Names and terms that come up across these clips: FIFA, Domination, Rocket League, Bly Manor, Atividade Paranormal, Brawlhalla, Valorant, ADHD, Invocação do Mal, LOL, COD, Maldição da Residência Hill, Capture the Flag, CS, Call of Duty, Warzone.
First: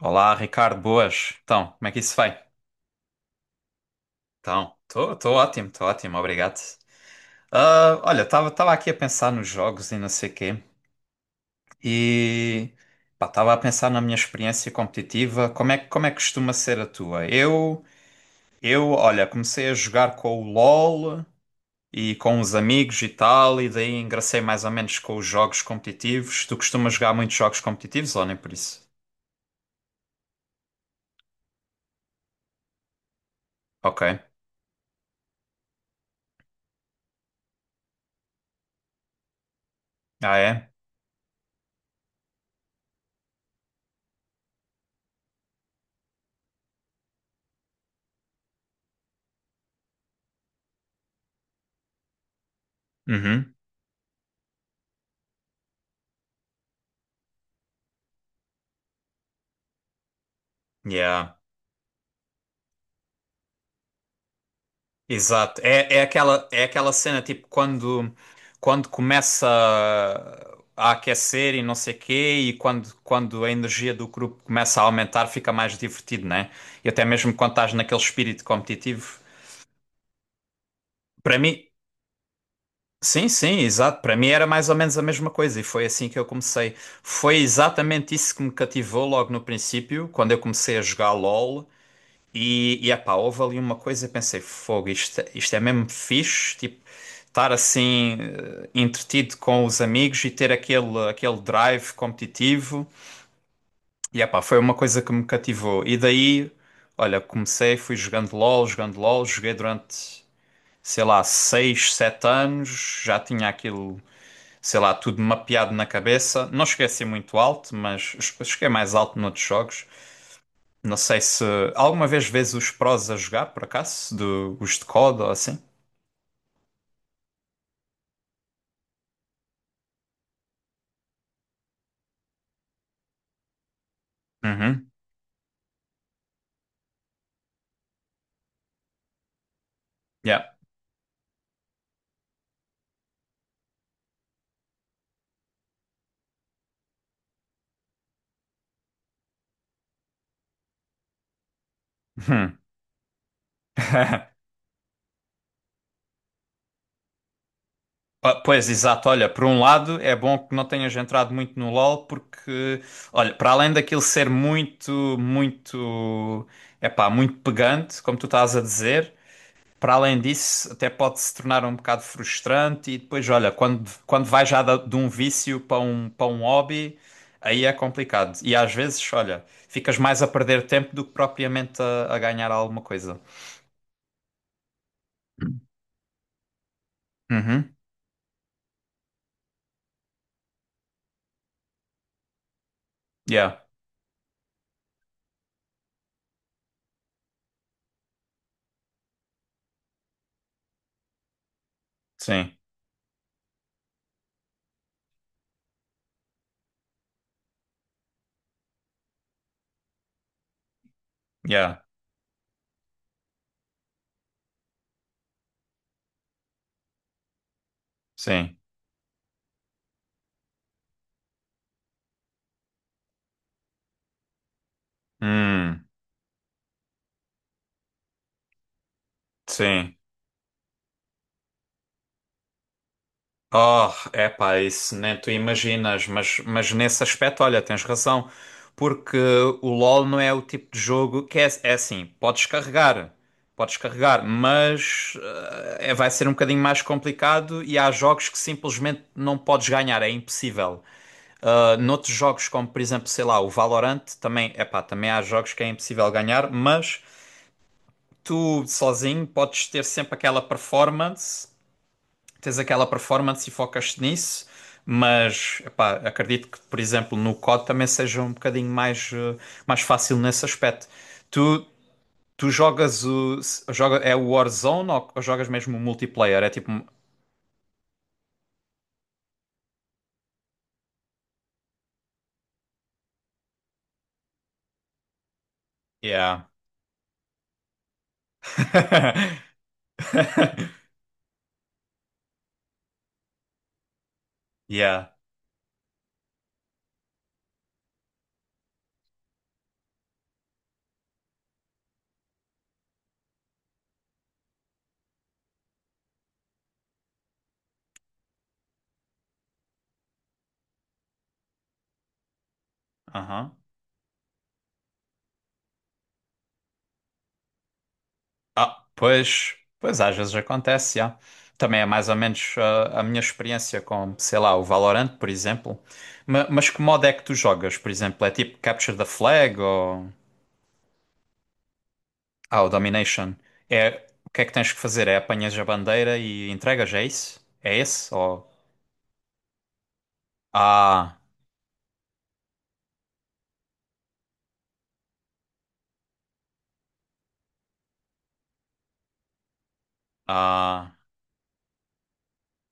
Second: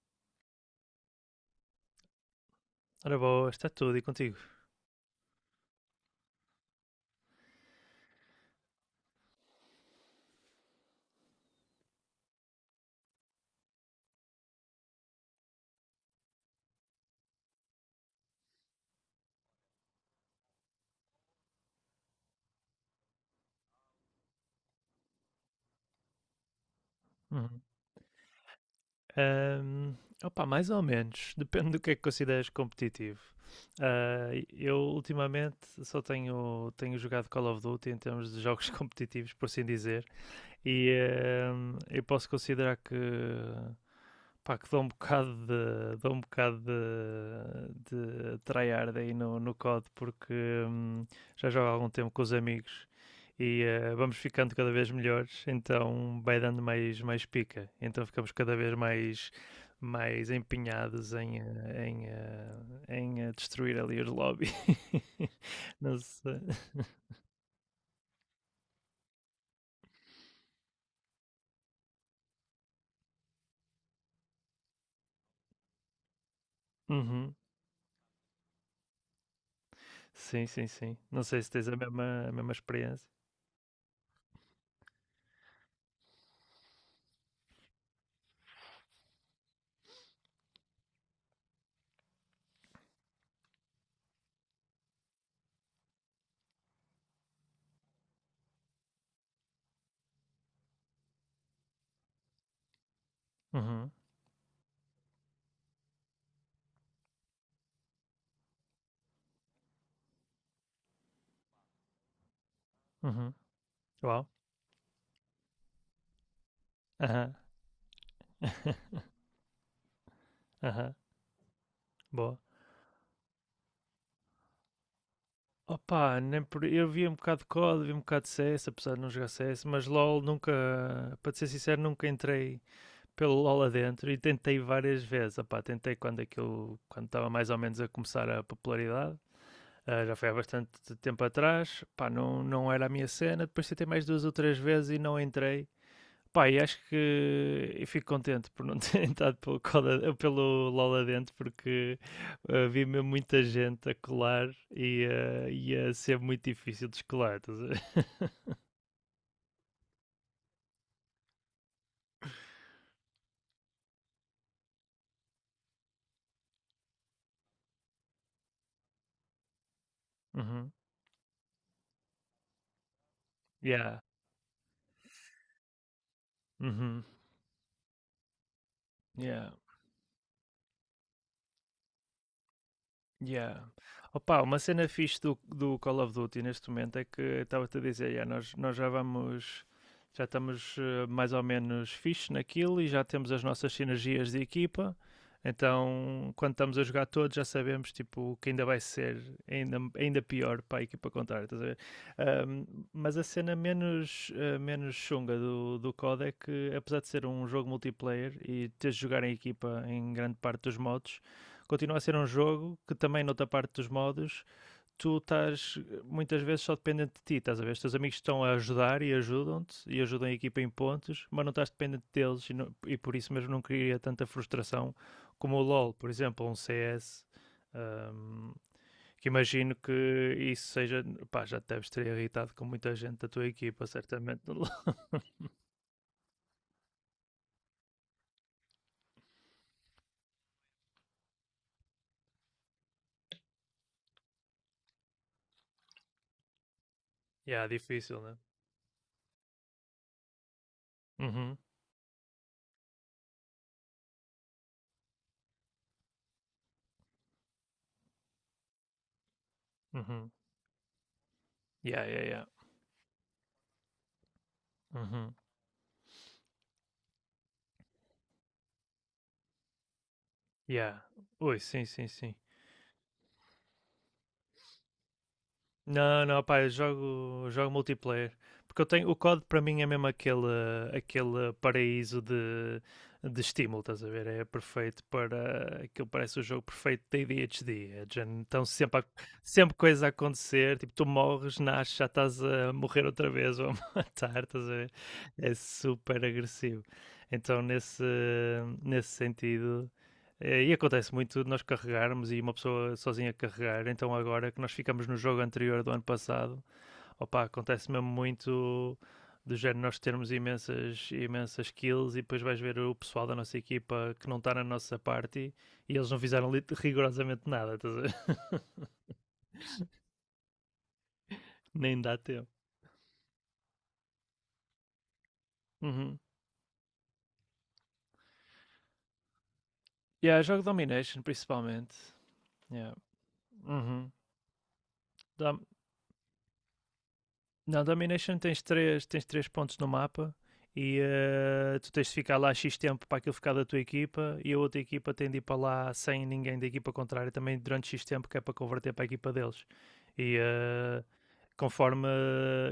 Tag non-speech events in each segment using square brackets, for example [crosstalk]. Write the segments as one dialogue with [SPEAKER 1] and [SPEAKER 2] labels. [SPEAKER 1] Olá, Ricardo, boas. Então, como é que isso vai?
[SPEAKER 2] Ora boa, está tudo e contigo?
[SPEAKER 1] Então, estou ótimo, obrigado. Olha, estava aqui a pensar nos jogos e não sei quê, e estava a pensar na minha experiência competitiva, como é, como é que costuma ser a tua? Olha, comecei a jogar com o LOL e com os amigos e tal, e daí engracei mais ou menos com os jogos competitivos. Tu costumas jogar muitos jogos
[SPEAKER 2] Uhum.
[SPEAKER 1] competitivos ou nem por isso?
[SPEAKER 2] Ahm, Opa, mais ou menos, [laughs] depende do que é que consideras competitivo.
[SPEAKER 1] Ok.
[SPEAKER 2] Ah, eu ultimamente tenho jogado Call of Duty em termos de jogos [laughs] competitivos, por assim dizer,
[SPEAKER 1] Ah, é?
[SPEAKER 2] e eu posso considerar que pá, que dá um bocado de tryhard aí no, no COD, porque hum, já jogo há algum tempo com os amigos
[SPEAKER 1] Uhum.
[SPEAKER 2] e vamos ficando cada vez melhores, então vai dando mais pica, então ficamos cada vez mais, mais empenhados
[SPEAKER 1] Yeah.
[SPEAKER 2] em destruir ali os lobbies.
[SPEAKER 1] Exato.
[SPEAKER 2] [laughs]
[SPEAKER 1] É,
[SPEAKER 2] Não sei.
[SPEAKER 1] é aquela cena tipo quando, quando começa a aquecer e não sei quê, e quando, quando a energia do grupo começa a aumentar, fica mais divertido, né? E até mesmo
[SPEAKER 2] Uhum.
[SPEAKER 1] quando estás naquele espírito competitivo.
[SPEAKER 2] Sim, sim, sim. Não
[SPEAKER 1] Para
[SPEAKER 2] sei se
[SPEAKER 1] mim,
[SPEAKER 2] tens a mesma experiência.
[SPEAKER 1] sim, sim, exato. Para mim era mais ou menos a mesma coisa, e foi assim que eu comecei. Foi exatamente isso que me cativou logo no princípio, quando eu comecei a jogar LOL. E epá, houve ali uma coisa, eu pensei, fogo, isto é mesmo fixe, tipo, estar assim entretido com os amigos e ter aquele, aquele drive competitivo.
[SPEAKER 2] Uhum.
[SPEAKER 1] E epá, foi uma coisa que me cativou. E daí, olha, comecei, fui jogando LOL, joguei durante, sei lá, 6 7 anos, já
[SPEAKER 2] Uhum.
[SPEAKER 1] tinha aquilo,
[SPEAKER 2] Uau.
[SPEAKER 1] sei lá, tudo mapeado na cabeça. Não cheguei a ser
[SPEAKER 2] Aham.
[SPEAKER 1] muito alto, mas cheguei mais
[SPEAKER 2] [laughs]
[SPEAKER 1] alto noutros jogos.
[SPEAKER 2] Aham.
[SPEAKER 1] Não sei se alguma vez
[SPEAKER 2] Boa.
[SPEAKER 1] vês os prós a jogar, por acaso, do, os de COD ou assim.
[SPEAKER 2] Opa, nem por... Eu vi um bocado de COD, vi um bocado de C s, apesar de não jogar C s, mas LOL nunca, para te ser sincero, nunca entrei pelo LOL adentro e tentei
[SPEAKER 1] Uhum.
[SPEAKER 2] várias vezes. Opa, tentei quando aquilo, quando estava mais ou menos a começar a popularidade. Ah, já foi há
[SPEAKER 1] Yeah.
[SPEAKER 2] bastante tempo atrás, pá, não, não era a minha cena. Depois tentei mais duas ou três vezes e não entrei. Pá, e acho que eu fico contente por não ter [laughs] entrado pelo Coda, pelo LOL adentro, porque
[SPEAKER 1] Hum.
[SPEAKER 2] vi mesmo muita gente a colar
[SPEAKER 1] [laughs]
[SPEAKER 2] e ia ser muito difícil de descolar. Estás a ver? [laughs]
[SPEAKER 1] Pois, exato. Olha, por um lado é bom que não tenhas entrado muito no LoL porque, olha, para além daquilo ser muito, muito, é pá, muito pegante, como tu estás a dizer, para além disso,
[SPEAKER 2] Uhum.
[SPEAKER 1] até pode se tornar um bocado frustrante e depois, olha, quando,
[SPEAKER 2] Yeah.
[SPEAKER 1] quando vai já de um vício para um hobby,
[SPEAKER 2] Uhum.
[SPEAKER 1] aí é complicado. E às vezes, olha,
[SPEAKER 2] Yeah.
[SPEAKER 1] ficas mais a perder tempo do que propriamente a ganhar alguma coisa.
[SPEAKER 2] Yeah. Opa, uma cena fixe do Call of Duty neste momento é que
[SPEAKER 1] Uhum.
[SPEAKER 2] estava-te a dizer, yeah, nós já vamos, já estamos mais ou menos fixe naquilo e já temos as
[SPEAKER 1] Yeah.
[SPEAKER 2] nossas sinergias de equipa. Então, quando estamos a jogar todos, já sabemos tipo, que ainda vai ser ainda, pior para a equipa contrária. Estás a ver?
[SPEAKER 1] Sim.
[SPEAKER 2] Ahm, mas a cena menos, menos chunga do COD é que, apesar de ser um jogo multiplayer e teres de jogar em equipa em grande parte dos modos,
[SPEAKER 1] Yeah.
[SPEAKER 2] continua a ser um jogo que também, noutra parte dos modos, tu estás muitas vezes só dependente de ti, estás a ver? Os teus amigos estão a
[SPEAKER 1] Sim.
[SPEAKER 2] ajudar e ajudam-te e ajudam a equipa em pontos, mas não estás dependente deles e, não- e por isso mesmo não cria tanta frustração como o
[SPEAKER 1] Hum.
[SPEAKER 2] LoL, por exemplo, ou um CS. hum, que imagino
[SPEAKER 1] Sim.
[SPEAKER 2] que isso seja, pá, já te deves ter irritado com muita gente da tua equipa,
[SPEAKER 1] Oh,
[SPEAKER 2] certamente, no
[SPEAKER 1] epá,
[SPEAKER 2] LoL.
[SPEAKER 1] isso
[SPEAKER 2] [laughs]
[SPEAKER 1] nem tu imaginas, mas nesse aspecto, olha, tens razão, porque o LoL não é o tipo de jogo que é, é assim, podes carregar, mas é, vai ser um bocadinho mais complicado
[SPEAKER 2] Yeah,
[SPEAKER 1] e há
[SPEAKER 2] difícil,
[SPEAKER 1] jogos
[SPEAKER 2] né?
[SPEAKER 1] que simplesmente não podes ganhar, é impossível.
[SPEAKER 2] Uhum,
[SPEAKER 1] Noutros jogos, como por exemplo, sei lá, o Valorant, também, epá, também há jogos que é impossível ganhar, mas tu sozinho podes ter sempre
[SPEAKER 2] uhum.
[SPEAKER 1] aquela performance,
[SPEAKER 2] Yeah, yeah, yeah.
[SPEAKER 1] tens aquela performance e focas-te nisso,
[SPEAKER 2] Uhum.
[SPEAKER 1] mas epá, acredito que, por exemplo, no COD também seja um bocadinho mais, mais fácil nesse aspecto.
[SPEAKER 2] Yeah. Ui,
[SPEAKER 1] Tu,
[SPEAKER 2] sim, sim, sim.
[SPEAKER 1] tu jogas o. Joga, é o Warzone ou jogas mesmo o
[SPEAKER 2] Não,
[SPEAKER 1] multiplayer?
[SPEAKER 2] não,
[SPEAKER 1] É
[SPEAKER 2] pá,
[SPEAKER 1] tipo.
[SPEAKER 2] jogo multiplayer. Porque eu tenho, o código para mim é mesmo aquele, aquele paraíso de estímulo, estás a ver? É perfeito para. Aquilo parece
[SPEAKER 1] Yeah.
[SPEAKER 2] o jogo perfeito da ADHD. É de género, então sempre,
[SPEAKER 1] [laughs]
[SPEAKER 2] sempre coisa a acontecer, tipo, tu morres, nasces, já estás a morrer outra vez ou a [laughs] matar, estás a ver?
[SPEAKER 1] Yeah.
[SPEAKER 2] É super agressivo. Então nesse, nesse sentido. E acontece muito de nós carregarmos e uma pessoa sozinha carregar. Então, agora que nós ficamos no jogo anterior do ano passado, opa, acontece mesmo muito do género nós termos imensas kills e depois vais ver o pessoal da
[SPEAKER 1] Aham.
[SPEAKER 2] nossa equipa que não está na nossa party e eles não fizeram rigorosamente nada, estás a ver? [laughs]
[SPEAKER 1] Pois. Pois às vezes acontece, yeah. Também é
[SPEAKER 2] Nem
[SPEAKER 1] mais ou
[SPEAKER 2] dá tempo.
[SPEAKER 1] menos a minha experiência com, sei lá, o Valorant, por exemplo.
[SPEAKER 2] Uhum.
[SPEAKER 1] Mas, que modo é que tu jogas, por exemplo? É tipo Capture the Flag ou.
[SPEAKER 2] E yeah, jogo Domination principalmente.
[SPEAKER 1] Ah, o
[SPEAKER 2] Yeah.
[SPEAKER 1] Domination. É,
[SPEAKER 2] Uhum.
[SPEAKER 1] o que é que tens que fazer? É apanhas
[SPEAKER 2] Dá-
[SPEAKER 1] a bandeira e entregas, é isso? É
[SPEAKER 2] Não,
[SPEAKER 1] esse?
[SPEAKER 2] Domination
[SPEAKER 1] Ou...
[SPEAKER 2] tens tens três pontos no mapa e
[SPEAKER 1] Ah,
[SPEAKER 2] tu tens de ficar lá X tempo para aquilo ficar da tua equipa e a outra equipa tem de ir para lá sem ninguém da equipa contrária também durante X tempo que é para converter para a equipa deles. E
[SPEAKER 1] ah,
[SPEAKER 2] conforme,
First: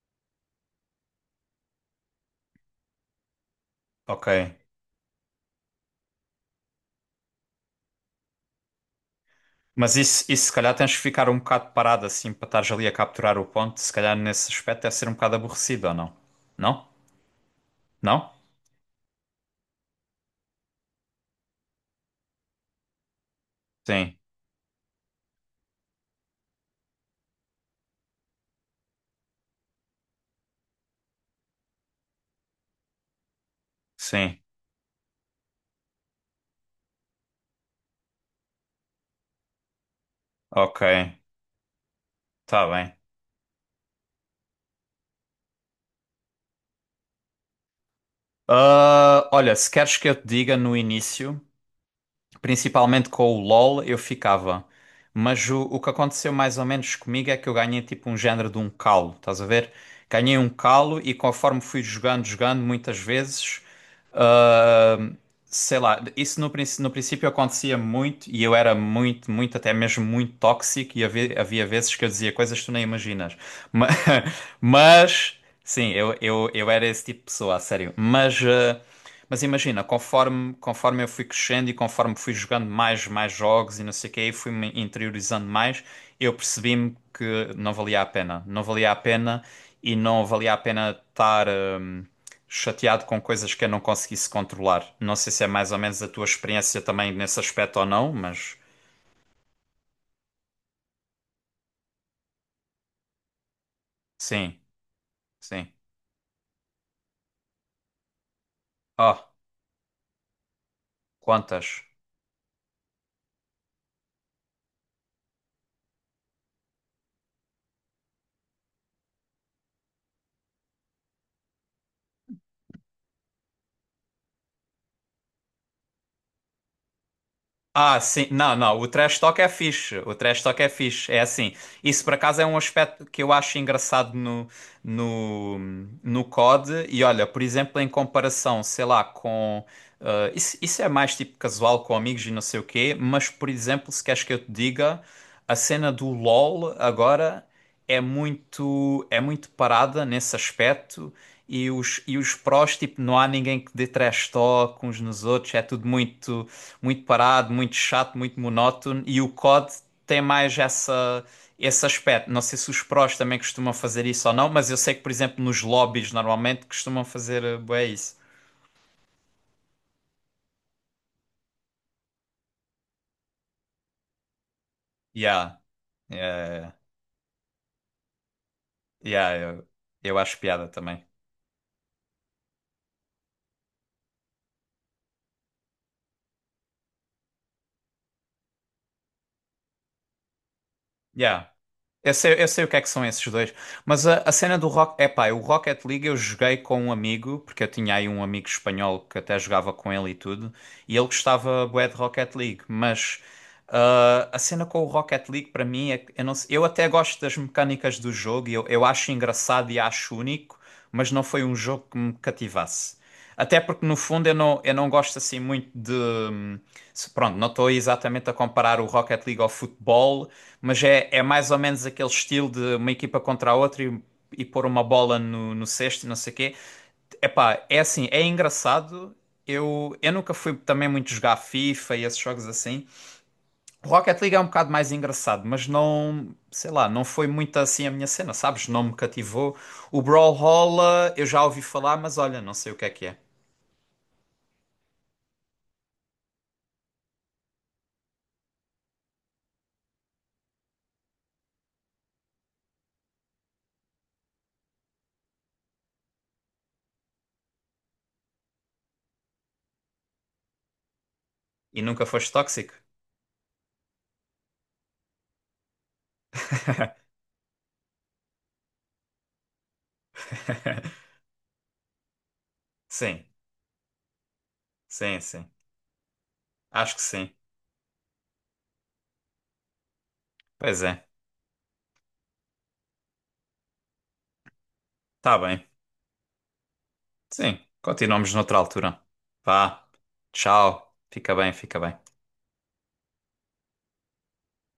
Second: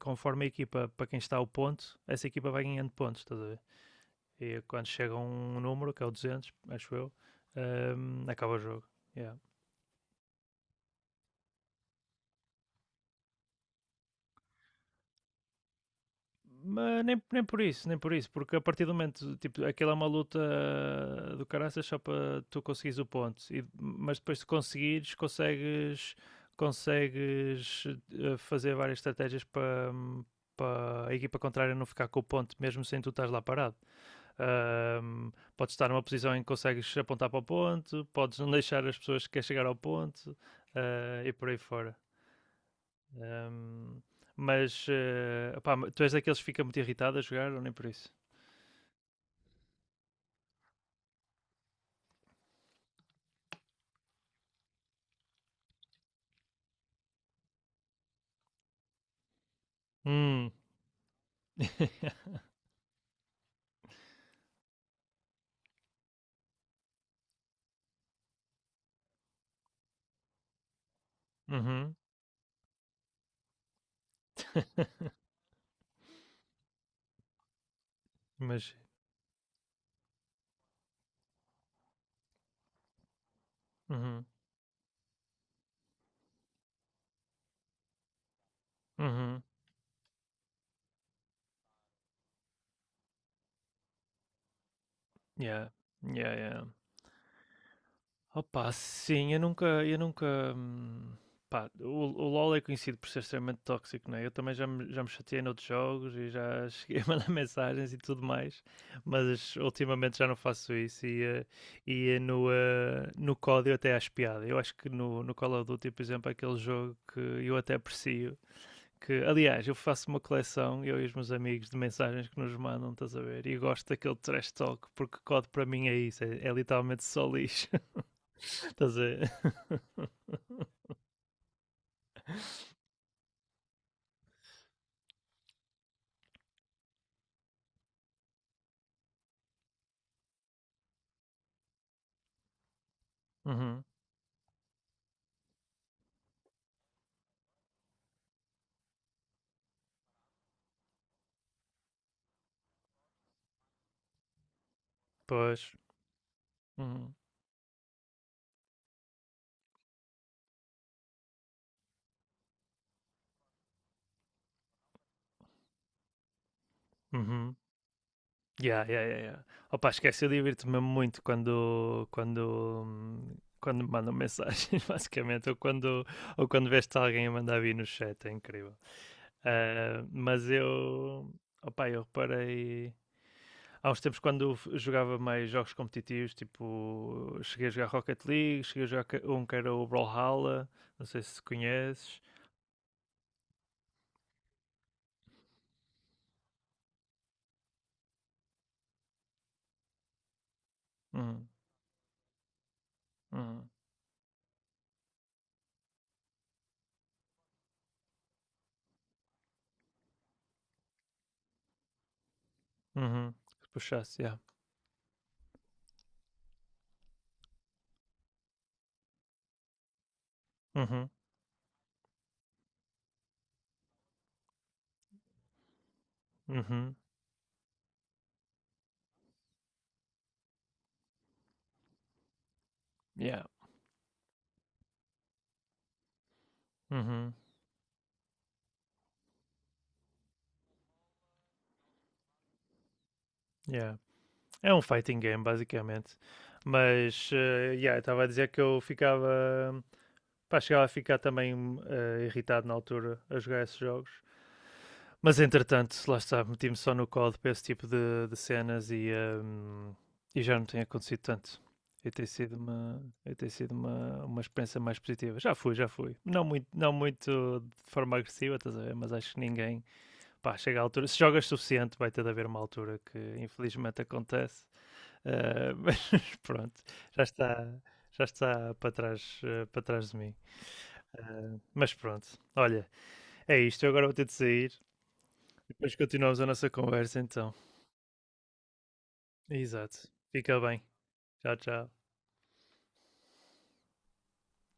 [SPEAKER 2] conforme a equipa, para quem está o ponto, essa equipa vai ganhando pontos, estás a ver?
[SPEAKER 1] ok.
[SPEAKER 2] E quando chega um número, que é o 200, acho eu, acaba o jogo. Yeah.
[SPEAKER 1] Mas isso se calhar tens que ficar um bocado parado assim para estares ali a capturar o ponto. Se calhar nesse aspecto deve ser um bocado aborrecido, ou não? Não?
[SPEAKER 2] Mas nem, nem por isso, nem por
[SPEAKER 1] Não?
[SPEAKER 2] isso, porque a partir do momento, tipo, aquela é uma luta do caraças só para tu conseguires o ponto, e,
[SPEAKER 1] Sim,
[SPEAKER 2] mas depois de conseguires, consegues fazer várias estratégias para a equipa contrária não ficar com o ponto, mesmo sem tu estás lá parado.
[SPEAKER 1] sim.
[SPEAKER 2] Ahm, Podes estar numa posição em que consegues apontar para o ponto, podes não deixar as pessoas que querem chegar ao ponto,
[SPEAKER 1] Ok,
[SPEAKER 2] ah, e por aí fora.
[SPEAKER 1] tá bem.
[SPEAKER 2] Ahm, Opá, tu és daqueles que fica muito irritado a jogar ou nem por isso?
[SPEAKER 1] Olha, se queres que eu te diga no início, principalmente com o LoL, eu ficava. Mas o que aconteceu mais ou menos comigo é que eu ganhei tipo um género de um calo, estás a ver? Ganhei um
[SPEAKER 2] Hum.
[SPEAKER 1] calo e conforme fui jogando,
[SPEAKER 2] [laughs]
[SPEAKER 1] jogando, muitas vezes, ah, sei lá, isso no, no princípio acontecia muito e eu era muito, muito, até mesmo muito tóxico e havia, havia vezes
[SPEAKER 2] Uhum.
[SPEAKER 1] que eu dizia coisas que tu nem imaginas. Ma- [laughs]
[SPEAKER 2] [laughs]
[SPEAKER 1] Mas, sim, eu era esse tipo de pessoa, a sério. Mas.
[SPEAKER 2] Mas,
[SPEAKER 1] Mas imagina, conforme, conforme eu fui crescendo e conforme fui jogando mais, mais jogos e não sei o quê,
[SPEAKER 2] uhum.
[SPEAKER 1] e fui-me interiorizando mais, eu percebi-me que não valia a pena. Não valia a pena
[SPEAKER 2] Uhum.
[SPEAKER 1] e não valia a pena estar chateado com coisas que eu não conseguisse controlar. Não sei se é
[SPEAKER 2] Yeah.
[SPEAKER 1] mais ou menos a tua
[SPEAKER 2] Yeah, yeah.
[SPEAKER 1] experiência também nesse aspecto ou não, mas
[SPEAKER 2] Opa, sim, eu nunca, hum, pá, o LoL é conhecido por ser extremamente tóxico, né? Eu também
[SPEAKER 1] sim,
[SPEAKER 2] já me chateei noutros
[SPEAKER 1] sim.
[SPEAKER 2] jogos e já [laughs] cheguei a mandar mensagens e tudo mais,
[SPEAKER 1] Oh,
[SPEAKER 2] mas ultimamente já não faço isso e,
[SPEAKER 1] quantas?
[SPEAKER 2] no código até acho piada. Eu acho que no Call of Duty, por exemplo, é aquele jogo que eu até aprecio, que, aliás, eu faço uma coleção, eu e os meus amigos, de mensagens que nos mandam, estás a ver? E gosto daquele trash talk, porque código para mim é isso, é, é literalmente só lixo.
[SPEAKER 1] Ah,
[SPEAKER 2] [laughs]
[SPEAKER 1] sim. Não, não. O
[SPEAKER 2] Estás a
[SPEAKER 1] trash
[SPEAKER 2] ver?
[SPEAKER 1] talk é fixe. O trash talk é fixe. É assim. Isso, por acaso, é um aspecto que eu acho engraçado no, no COD. E olha, por exemplo, em comparação, sei lá, com. Isso, isso é mais tipo casual com amigos e não sei o quê. Mas, por
[SPEAKER 2] Uhum,
[SPEAKER 1] exemplo, se queres que eu te diga, a cena do LOL agora é muito parada nesse aspecto. E os prós, tipo, não há ninguém que dê trash talk uns nos outros. É
[SPEAKER 2] pois.
[SPEAKER 1] tudo muito muito
[SPEAKER 2] Uhum,
[SPEAKER 1] parado, muito chato, muito monótono e o COD tem mais essa esse aspecto. Não sei se os prós também costumam fazer isso ou não, mas eu sei que, por exemplo, nos lobbies normalmente costumam fazer
[SPEAKER 2] uhum.
[SPEAKER 1] bué isso.
[SPEAKER 2] Yeah, yeah, yeah, yeah. Opa, esquece, eu divirto-me muito quando me mandam mensagens, [laughs] basicamente,
[SPEAKER 1] Yeah.
[SPEAKER 2] ou quando
[SPEAKER 1] Yeah,
[SPEAKER 2] veste alguém a mandar vir no chat, é incrível.
[SPEAKER 1] yeah, yeah,
[SPEAKER 2] Ah,
[SPEAKER 1] eu acho
[SPEAKER 2] mas
[SPEAKER 1] piada também.
[SPEAKER 2] eu, opa, eu reparei... Há uns tempos, quando jogava mais jogos competitivos, tipo, cheguei a jogar Rocket League, cheguei a jogar um que era o Brawlhalla, não sei se
[SPEAKER 1] Yeah.
[SPEAKER 2] conheces.
[SPEAKER 1] Eu sei o que é que são esses dois, mas a cena do Rock, epá, o Rocket League eu joguei com um amigo, porque eu tinha aí um amigo espanhol que até jogava com ele e tudo, e ele
[SPEAKER 2] Uhum,
[SPEAKER 1] gostava bué de Rocket League, mas
[SPEAKER 2] uhum,
[SPEAKER 1] a cena com o Rocket League para mim é que eu não eu até gosto das mecânicas do jogo, e eu acho engraçado e acho único, mas não foi um jogo que me cativasse.
[SPEAKER 2] uhum.
[SPEAKER 1] Até porque no
[SPEAKER 2] Puxasse,
[SPEAKER 1] fundo
[SPEAKER 2] yeah.
[SPEAKER 1] eu não gosto assim muito de. Pronto, não estou exatamente a comparar o Rocket League ao futebol, mas é,
[SPEAKER 2] Uhum,
[SPEAKER 1] é mais ou menos aquele estilo de uma equipa contra a outra e pôr uma bola no, no cesto e não sei o quê.
[SPEAKER 2] uhum.
[SPEAKER 1] Epá, é assim, é engraçado. Eu nunca fui também muito jogar FIFA e esses jogos assim.
[SPEAKER 2] Yeah.
[SPEAKER 1] Rocket League é um bocado mais engraçado, mas não, sei lá, não foi
[SPEAKER 2] Uhum.
[SPEAKER 1] muito assim a minha cena, sabes? Não me cativou. O Brawlhalla eu já ouvi falar, mas olha, não sei o que é que é.
[SPEAKER 2] Yeah. É um fighting game, basicamente. Mas, yeah, estava a dizer que eu ficava. Pá, chegava a ficar também irritado na altura a jogar esses jogos. Mas, entretanto, lá está, meti-me só no código para esse tipo de cenas e já não tem acontecido tanto.
[SPEAKER 1] E nunca
[SPEAKER 2] E
[SPEAKER 1] foste tóxico?
[SPEAKER 2] e tem sido uma experiência mais positiva. Já fui. Não muito de forma agressiva, estás a ver? Mas acho que ninguém pá, chega a altura,
[SPEAKER 1] [laughs]
[SPEAKER 2] se jogas suficiente, vai ter de haver uma altura que
[SPEAKER 1] Sim,
[SPEAKER 2] infelizmente acontece,
[SPEAKER 1] sim, sim.
[SPEAKER 2] mas [laughs] pronto,
[SPEAKER 1] Acho que
[SPEAKER 2] já
[SPEAKER 1] sim.
[SPEAKER 2] está, já está para trás, para trás de mim.
[SPEAKER 1] Pois é.
[SPEAKER 2] Mas pronto, olha, é isto. Eu agora vou ter de sair,
[SPEAKER 1] Tá bem.
[SPEAKER 2] depois continuamos a nossa conversa então.
[SPEAKER 1] Sim, continuamos noutra altura. Vá,
[SPEAKER 2] Exato, fica bem.
[SPEAKER 1] tchau, fica bem,
[SPEAKER 2] Tchau,
[SPEAKER 1] fica
[SPEAKER 2] tchau.
[SPEAKER 1] bem.